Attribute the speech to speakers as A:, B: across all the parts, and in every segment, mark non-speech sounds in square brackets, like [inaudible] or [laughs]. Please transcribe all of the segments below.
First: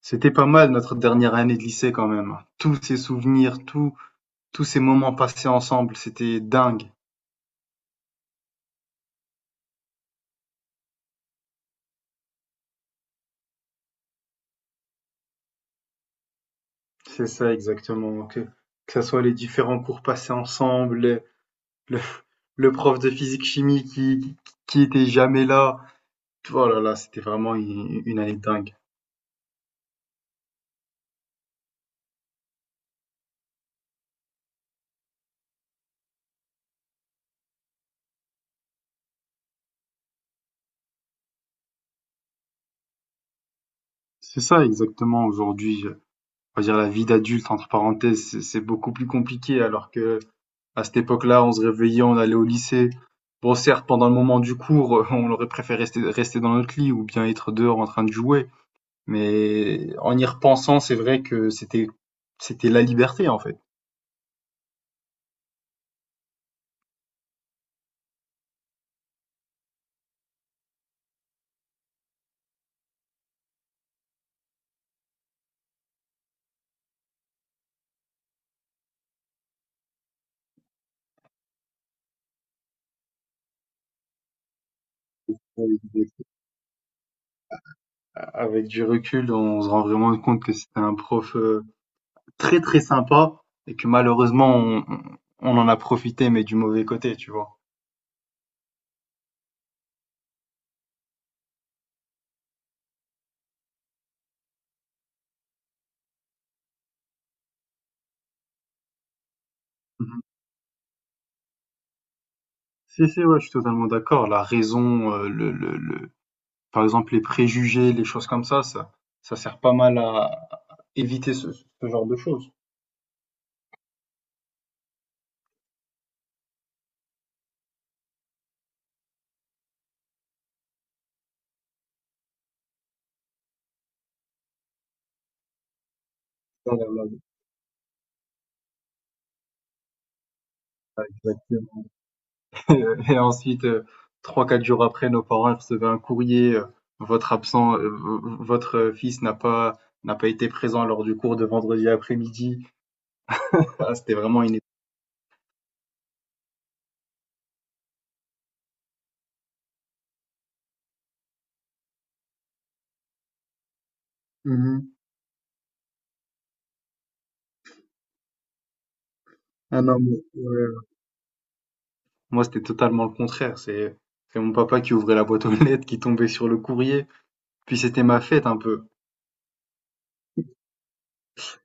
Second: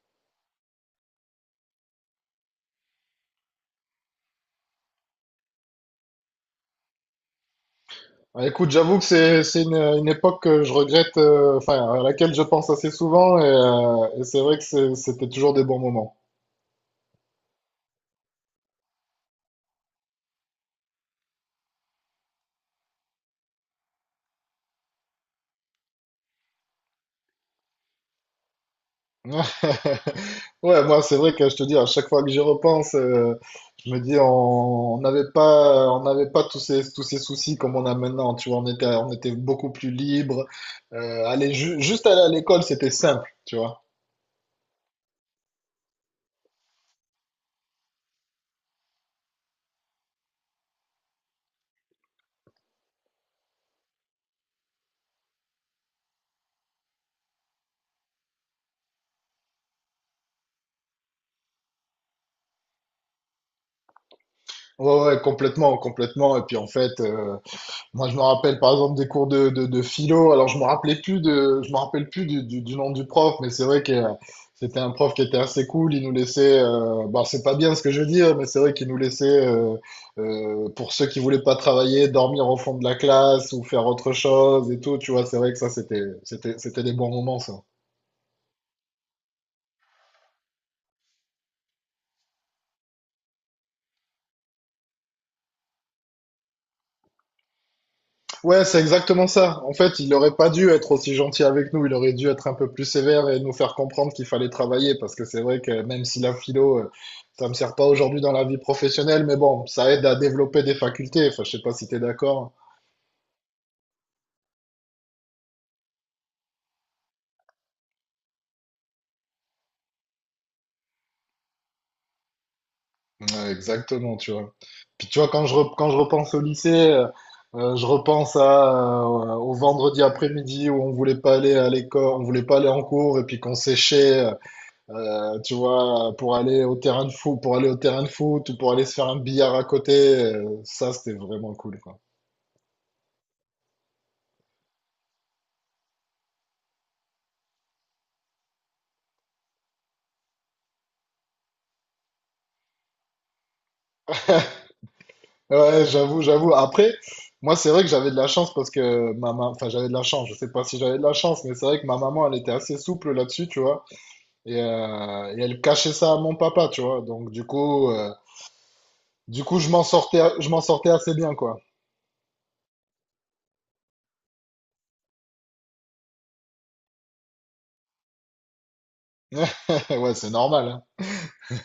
A: C'était pas mal notre dernière année de lycée quand même. Tous ces souvenirs, tous ces moments passés ensemble, c'était dingue.
B: Ah, écoute, j'avoue que c'est une époque que je regrette, enfin à laquelle je pense assez souvent, et c'est vrai que c'était toujours des bons moments.
A: C'est ça exactement. Que ce soit les différents cours passés ensemble, le- le prof de physique-chimie qui était jamais là. Oh là là, c'était vraiment une année dingue.
B: [laughs] Ouais, moi c'est vrai que je te dis à chaque fois que j'y repense, je me dis on n'avait pas, on n'avait pas tous ces soucis comme on a maintenant. Tu vois, on était beaucoup plus libre. Juste aller à l'école, c'était simple, tu vois.
A: C'est ça exactement aujourd'hui. On va dire la vie d'adulte, entre parenthèses, c'est beaucoup plus compliqué alors que à cette époque-là, on se réveillait, on allait au lycée. Bon, certes, pendant le moment du cours, [laughs] on aurait préféré rester dans notre lit ou bien être dehors en train de jouer. Mais en y repensant, c'est vrai que c'était la liberté, en fait.
B: Ouais, ouais, complètement, complètement. Et puis en fait. Je me rappelle par exemple des cours de philo. Alors, je me rappelle plus du nom du prof, mais c'est vrai que c'était un prof qui était assez cool. Il nous laissait, bon, c'est pas bien ce que je veux dire, mais c'est vrai qu'il nous laissait, pour ceux qui voulaient pas travailler, dormir au fond de la classe ou faire autre chose et tout. Tu vois, c'est vrai que ça, c'était des bons moments, ça.
A: Avec du recul, on se rend vraiment compte que c'était un prof très très sympa et que malheureusement, on en a profité, mais du mauvais côté, tu vois.
B: Ouais, c'est exactement ça. En fait, il aurait pas dû être aussi gentil avec nous. Il aurait dû être un peu plus sévère et nous faire comprendre qu'il fallait travailler. Parce que c'est vrai que même si la philo, ça me sert pas aujourd'hui dans la vie professionnelle, mais bon, ça aide à
A: Mhm.
B: développer des facultés. Enfin, je sais pas si t'es d'accord.
A: Si, si, ouais, je suis totalement d'accord. La raison, par exemple, les préjugés, les choses comme ça, ça sert pas mal à éviter ce genre de choses.
B: Ouais, exactement, tu vois. Puis tu vois, quand je repense au lycée, je repense à, au vendredi après-midi où on voulait pas aller à l'école, on voulait pas aller en cours et puis qu'on séchait. Tu vois, pour aller au terrain de foot ou pour aller se faire un billard à côté, ça c'était vraiment cool, quoi.
A: Et ensuite, trois, quatre jours après, nos parents recevaient un courrier, votre absent, votre fils n'a pas été présent lors du cours de vendredi après-midi. Ah, c'était vraiment une...
B: [laughs] Ouais, j'avoue, j'avoue. Après, moi c'est vrai que j'avais de la chance parce que ma maman, enfin j'avais de la chance, je sais pas si j'avais de la chance, mais c'est vrai que ma maman elle était assez souple là-dessus, tu vois,
A: Mhm.
B: et elle cachait ça à mon papa, tu vois. Donc du coup,
A: Ah non, mais,
B: je m'en
A: ouais.
B: sortais assez bien, quoi.
A: Moi, c'était totalement le contraire. C'est mon papa qui ouvrait la boîte aux lettres, qui tombait sur le courrier. Puis c'était ma fête un peu.
B: [laughs] Ouais, c'est normal,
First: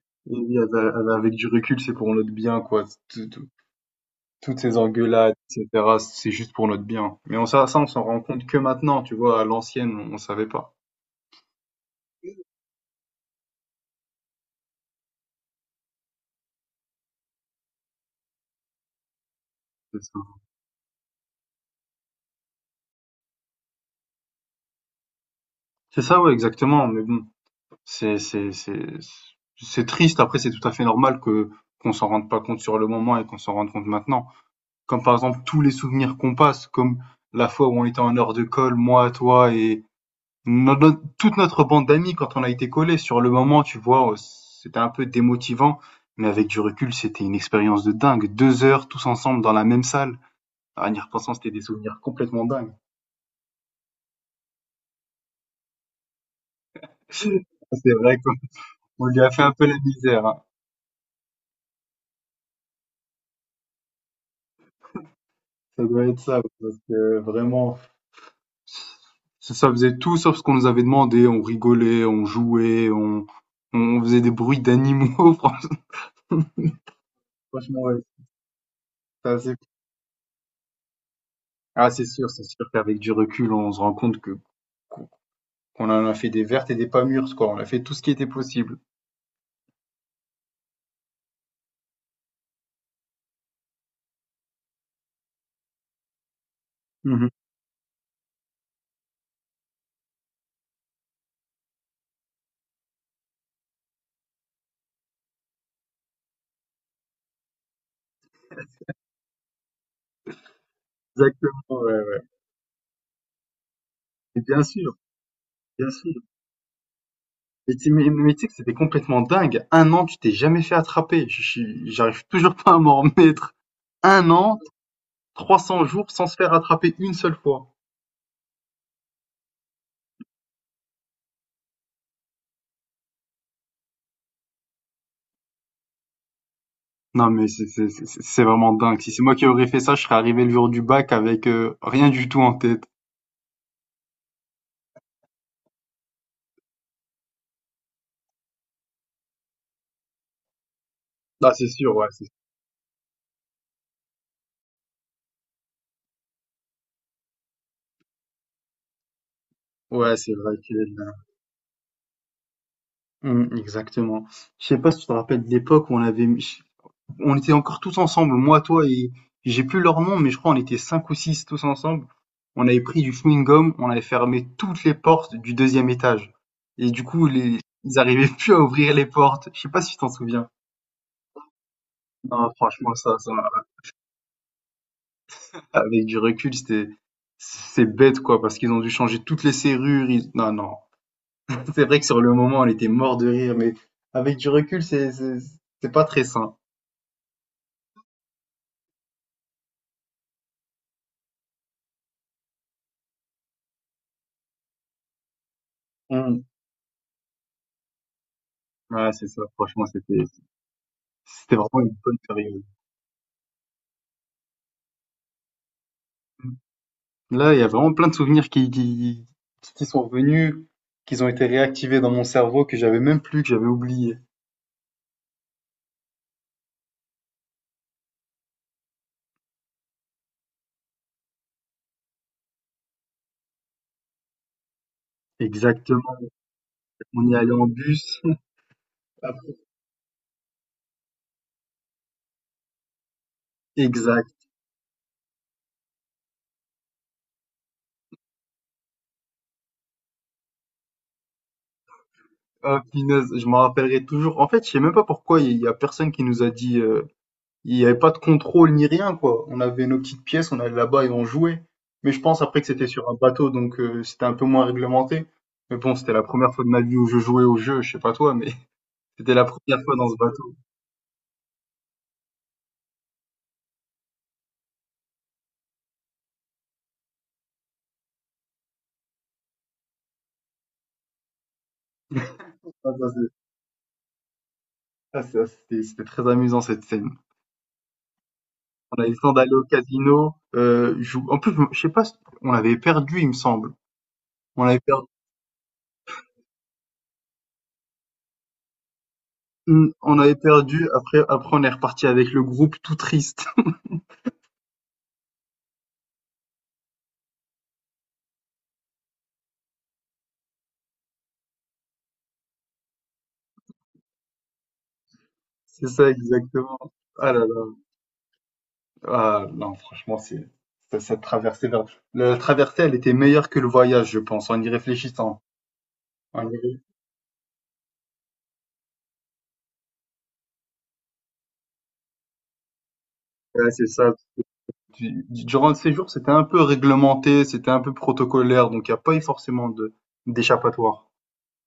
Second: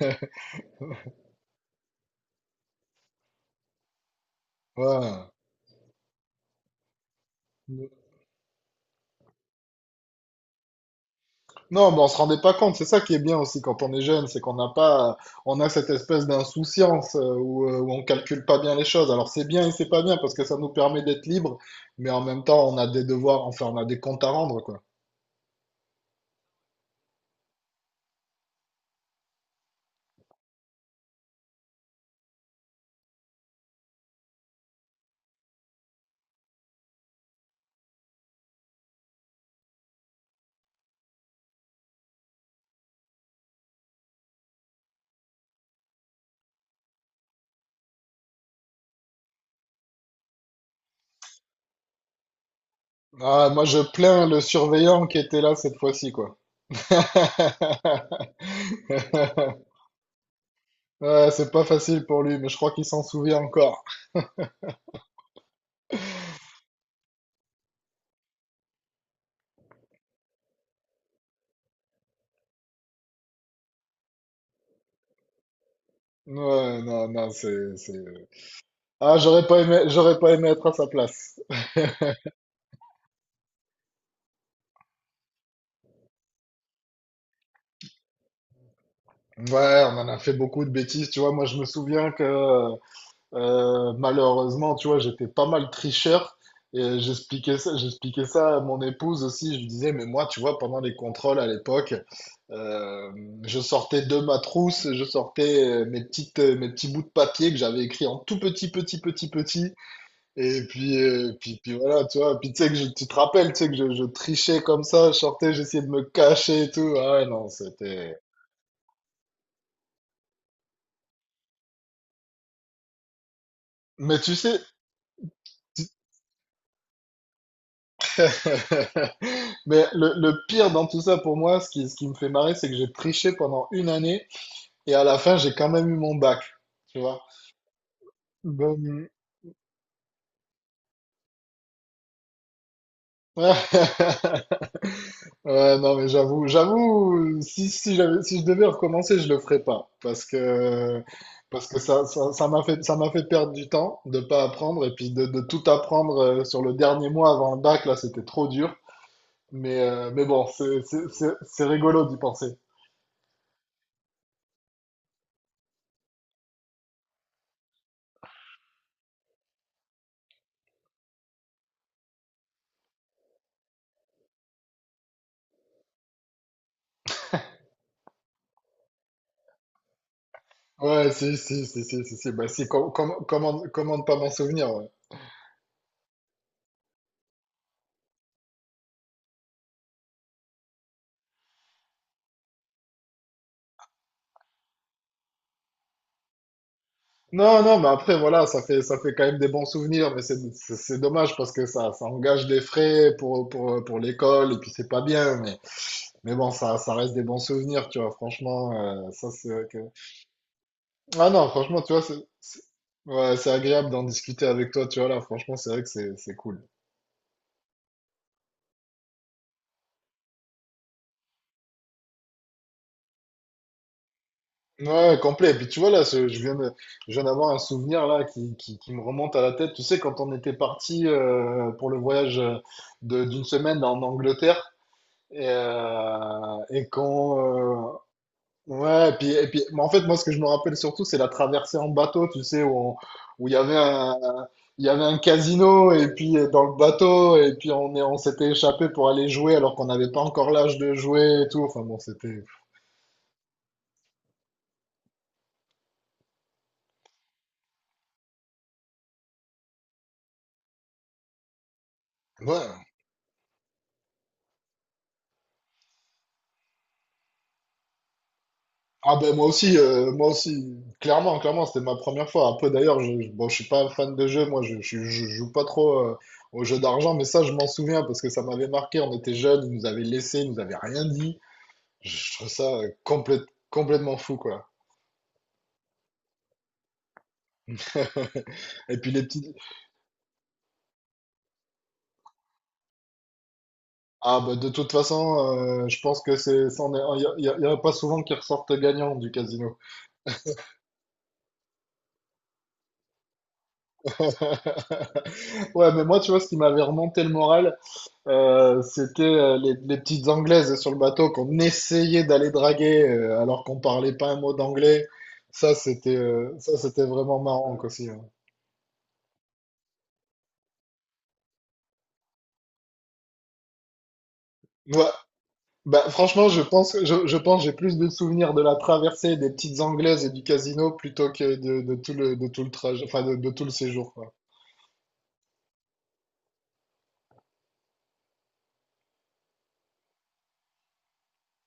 B: hein.
A: Et oui, avec du recul, c'est pour notre bien, quoi. Toutes
B: [laughs]
A: ces
B: Ouais.
A: engueulades, et cetera, c'est juste pour notre bien. Mais on s'en rend compte que maintenant, tu vois, à l'ancienne, on savait pas.
B: Non, mais on se rendait pas compte. C'est ça qui est bien aussi quand on est jeune, c'est qu'on n'a pas, on a cette espèce d'insouciance où on calcule pas bien les choses. Alors c'est bien et c'est pas
A: C'est
B: bien
A: ça.
B: parce que ça nous permet d'être libre, mais en même temps on a des devoirs, enfin on a des comptes à rendre quoi.
A: C'est ça, ouais, exactement. Mais bon, c'est, c'est, c'est, c'est triste. Après, c'est tout à fait normal qu'on s'en rende pas compte sur le moment et qu'on s'en rende compte maintenant. Comme par exemple, tous les souvenirs qu'on passe, comme la fois où on était en heure de colle, moi, toi et, notre toute notre bande d'amis quand on a été collés, sur le moment, tu vois, c'était un peu démotivant, mais avec du recul, c'était une expérience de dingue. Deux heures tous ensemble dans la même salle. Ah, en y repensant, c'était des souvenirs complètement dingues.
B: Ah, moi je plains le surveillant qui était là cette fois-ci quoi.
A: [laughs] C'est vrai
B: [laughs]
A: qu'on lui a fait un peu la misère, hein.
B: Ouais, c'est pas facile pour lui, mais je crois qu'il s'en souvient encore.
A: Ça doit être ça, parce que vraiment, ça faisait tout sauf ce qu'on nous avait demandé. On rigolait, on jouait, on faisait des bruits d'animaux, [laughs]
B: Ouais, non, non, c'est,
A: ouais,
B: c'est. Ah,
A: c'était assez fou.
B: j'aurais pas aimé être à sa place.
A: Ah,
B: [laughs]
A: c'est sûr qu'avec du recul, on se rend compte que on en a fait des vertes et des pas mûres, quoi. On a fait tout ce qui était possible.
B: Ouais, on en a fait beaucoup de bêtises, tu vois. Moi, je me souviens que malheureusement, tu vois, j'étais pas mal tricheur et
A: Mmh.
B: j'expliquais ça à mon épouse aussi. Je lui disais, mais moi, tu vois, pendant les contrôles à l'époque, euh, je sortais de ma trousse, je sortais mes petits bouts de papier que j'avais écrits en tout petit, petit, petit, petit. Et puis,
A: Exactement,
B: puis
A: ouais,
B: voilà, tu
A: ouais.
B: vois. Puis tu sais que tu te rappelles, tu sais que je
A: Mais bien
B: trichais comme
A: sûr,
B: ça, je sortais, j'essayais de
A: bien
B: me
A: sûr.
B: cacher et tout. Ah ouais, non,
A: Mais tu mais
B: c'était.
A: mais tu sais que c'était complètement dingue. Un an, tu t'es jamais fait attraper. Je suis j'arrive toujours pas à m'en remettre.
B: Mais
A: Un
B: tu
A: an,
B: sais.
A: 300 jours sans se faire attraper une seule fois.
B: [laughs] Mais le pire dans tout ça pour moi, ce qui me fait marrer, c'est que j'ai triché pendant une année et à la fin, j'ai quand même eu mon bac, tu vois.
A: Non mais c'est vraiment
B: Donc,
A: dingue.
B: [laughs]
A: Si c'est moi qui aurais fait ça, je serais arrivé le jour du bac avec, rien du tout en tête.
B: ouais, non, mais j'avoue, j'avoue, si je devais recommencer, je le ferais pas parce que,
A: Ah,
B: parce
A: c'est
B: que
A: sûr,
B: ça m'a fait perdre du temps de pas apprendre et puis de tout apprendre sur le dernier mois avant le bac, là, c'était trop dur.
A: ouais,
B: Mais
A: c'est
B: bon,
A: vrai qu'il est là.
B: c'est rigolo d'y penser.
A: Mmh, exactement. Je sais pas si tu te rappelles de l'époque où on avait mis on était encore tous ensemble, moi, toi et j'ai plus leur nom, mais je crois on était cinq ou six tous ensemble. On avait pris du chewing-gum, on avait fermé toutes les portes du deuxième étage. Et du coup, ils arrivaient plus à ouvrir les portes. Je sais pas si tu t'en souviens.
B: Ouais, si, si, si, si, si, si. Bah,
A: Non,
B: si,
A: franchement,
B: comment ne pas m'en souvenir, ouais.
A: avec du recul, c'est bête, quoi, parce qu'ils ont dû changer toutes les serrures. Non, non. C'est vrai que sur le moment, on était mort de rire, mais avec du recul, c'est pas très sain.
B: Non, non, mais après, voilà, ça fait quand même des bons souvenirs, mais c'est c'est dommage parce que ça engage des frais pour l'école, et puis c'est pas bien, mais
A: Mm.
B: bon, ça reste des bons souvenirs, tu vois, franchement,
A: Ouais, c'est
B: ça,
A: ça.
B: c'est vrai que...
A: Franchement,
B: Ah non,
A: c'était vraiment
B: franchement, tu
A: une
B: vois,
A: bonne
B: c'est-
A: période.
B: ouais, c'est agréable d'en discuter avec toi, tu vois, là, franchement, c'est vrai que c'est cool.
A: Là, il y a vraiment plein de souvenirs qui sont revenus, qu'ils ont été réactivés dans mon cerveau, que j'avais oublié.
B: Ouais, complet. Et puis tu vois là, je viens d'avoir un souvenir là qui me remonte à la tête. Tu sais, quand on était parti pour le voyage d'une semaine en Angleterre et,
A: Exactement. On y allait en bus.
B: ouais, mais en fait, moi, ce que je me rappelle surtout, c'est la traversée en bateau. Tu sais, où il y avait
A: Exact.
B: il y avait un casino et puis dans le bateau et puis on s'était échappé pour aller jouer alors qu'on n'avait pas encore l'âge de jouer et tout. Enfin bon, c'était.
A: Ah, punaise, je m'en rappellerai toujours. En fait, je sais même pas pourquoi il y a personne qui nous a dit, il n'y avait pas de contrôle ni rien, quoi. On avait nos petites pièces, on allait là-bas et on jouait. Mais je pense après que
B: Ouais,
A: c'était sur un bateau, donc c'était un peu moins réglementé. Mais bon, c'était la première fois de ma vie où je jouais au jeu, je sais pas toi, mais [laughs]
B: ah ben
A: c'était la première fois dans ce
B: moi
A: bateau.
B: aussi, clairement, clairement, c'était ma première fois. Après d'ailleurs, bon, je suis pas fan de jeu, moi je joue pas trop aux jeux d'argent, mais ça je m'en souviens parce que ça m'avait marqué, on était jeunes, ils nous avaient laissés, ils nous avaient rien dit. Je trouve ça
A: Ah,
B: complètement fou quoi.
A: Ah, c'était très amusant cette scène.
B: Et
A: On
B: puis
A: avait
B: les
A: le d'aller
B: petites...
A: au casino. En plus, je sais pas, si, on avait perdu, il me semble.
B: Ah ben
A: On
B: de
A: avait
B: toute
A: perdu,
B: façon, je pense que c'est... ça, il n'y a, il y a pas souvent qui ressortent gagnants du casino.
A: on avait perdu. Après, on est reparti avec le groupe tout triste. [laughs]
B: [laughs] Ouais, mais moi, tu vois, ce qui m'avait remonté le moral, c'était les petites anglaises sur le bateau qu'on essayait d'aller draguer alors qu'on parlait pas un mot d'anglais. Ça,
A: C'est ça, exactement.
B: c'était
A: Ah
B: vraiment
A: là là.
B: marrant quoi, aussi. Ouais.
A: Ah, non, franchement, c'est ça- cette traversée. Vers- la traversée, elle était meilleure que le voyage, je pense, en y
B: Ouais,
A: réfléchissant.
B: bah, franchement,
A: En y ré-
B: je pense, j'ai plus de souvenirs de la traversée des petites anglaises et du casino plutôt que de tout le trajet, enfin de tout
A: Ouais,
B: le
A: c'est ça.
B: séjour, quoi.
A: Durant le séjour, c'était un peu réglementé, c'était un peu protocolaire, donc il n'y a pas eu forcément de d'échappatoire.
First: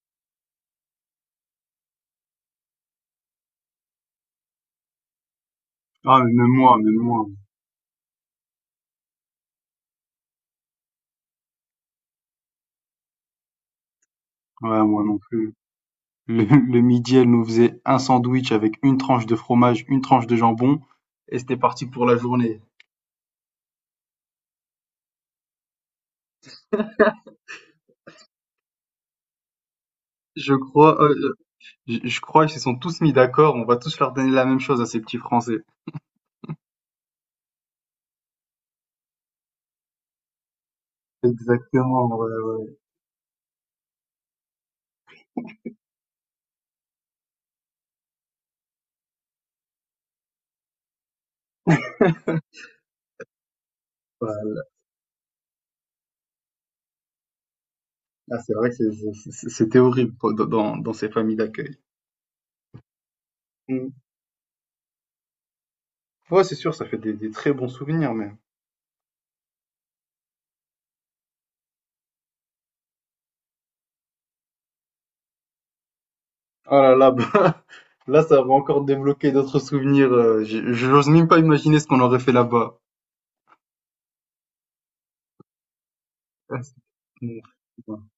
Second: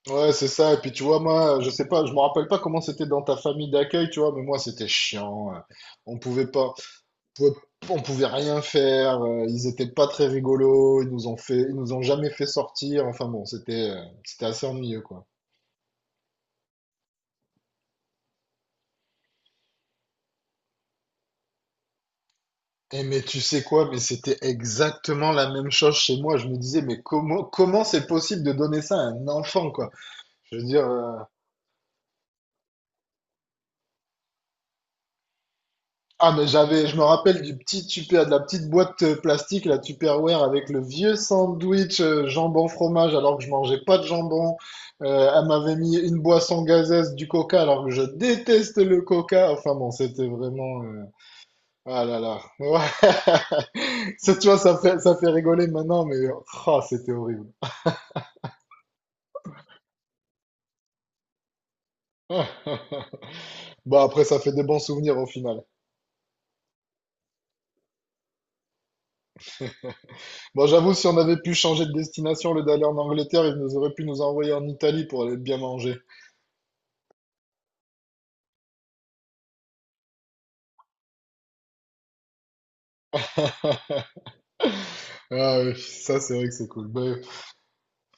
B: Ouais, c'est ça. Et puis tu vois, moi, je sais pas, je me rappelle pas comment c'était dans ta famille d'accueil, tu vois, mais moi, c'était chiant. On
A: Ah, mais
B: pouvait
A: même
B: pas,
A: moi, même moi.
B: pouvait- on pouvait rien faire, ils étaient pas très rigolos, ils nous ont jamais fait sortir, enfin bon, c'était assez
A: Ouais,
B: ennuyeux
A: moi non
B: quoi.
A: plus. Le midi, elle nous faisait un sandwich avec une tranche de fromage, une tranche de jambon, et c'était parti pour la journée.
B: Et mais tu sais quoi, mais c'était exactement la même chose chez moi. Je me disais, mais comment c'est possible de donner ça à un enfant quoi?
A: Je
B: Je veux dire,
A: crois, je crois qu'ils se sont tous mis d'accord, on va tous leur donner la même chose à ces petits Français.
B: ah, mais j'avais, je me rappelle du petit tupper, de la petite boîte plastique, la Tupperware avec le vieux sandwich
A: Exactement,
B: jambon fromage alors que je mangeais pas de jambon. Elle m'avait mis une boisson gazeuse du coca alors que je déteste le coca. Enfin bon, c'était vraiment, ah là là. Ouais. [laughs] Ça, tu
A: ouais.
B: vois, ça fait rigoler maintenant, mais, ah, c'était horrible.
A: Ah, c'est vrai que c'était horrible quoi, dans ces familles d'accueil.
B: [laughs]
A: Mm.
B: Bah après, ça fait des bons souvenirs au final.
A: Ouais, c'est sûr, ça fait des très bons souvenirs, mais...
B: Bon, j'avoue, si on avait pu changer de destination, le d'aller en Angleterre, ils nous auraient pu nous envoyer en Italie pour aller bien manger.
A: Oh là là, bah, [laughs] là, ça va encore débloquer d'autres souvenirs. J'ose même pas imaginer ce qu'on aurait fait là-bas.
B: Ah ouais, ça c'est vrai que
A: Ah,
B: c'est
A: c'est-
B: cool. Ben,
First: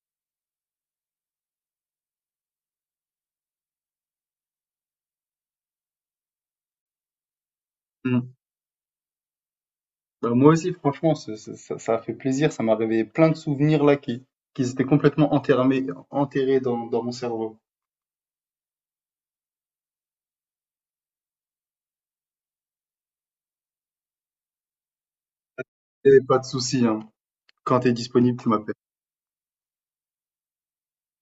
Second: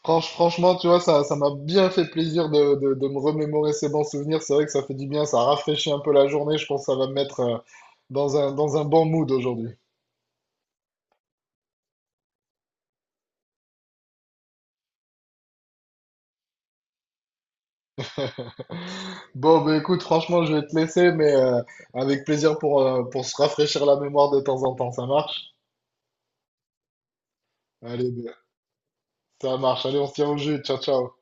B: franchement, tu vois, ça m'a bien fait plaisir de me remémorer ces bons souvenirs. C'est vrai que ça fait du bien, ça rafraîchit un peu la journée. Je pense que ça va me mettre
A: Mm.
B: dans un bon mood aujourd'hui.
A: Bah, moi aussi, franchement, ça a fait plaisir. Ça m'a réveillé plein de souvenirs là qui étaient complètement enterrés, enterrés dans mon cerveau.
B: Bon, ben écoute, franchement, je vais te laisser, mais avec plaisir pour se rafraîchir la mémoire de temps en temps. Ça marche?
A: Et pas de souci, hein. Quand tu es
B: Allez, ben,
A: disponible, tu m'appelles.
B: ça marche. Allez, on se tient au jus. Ciao, ciao.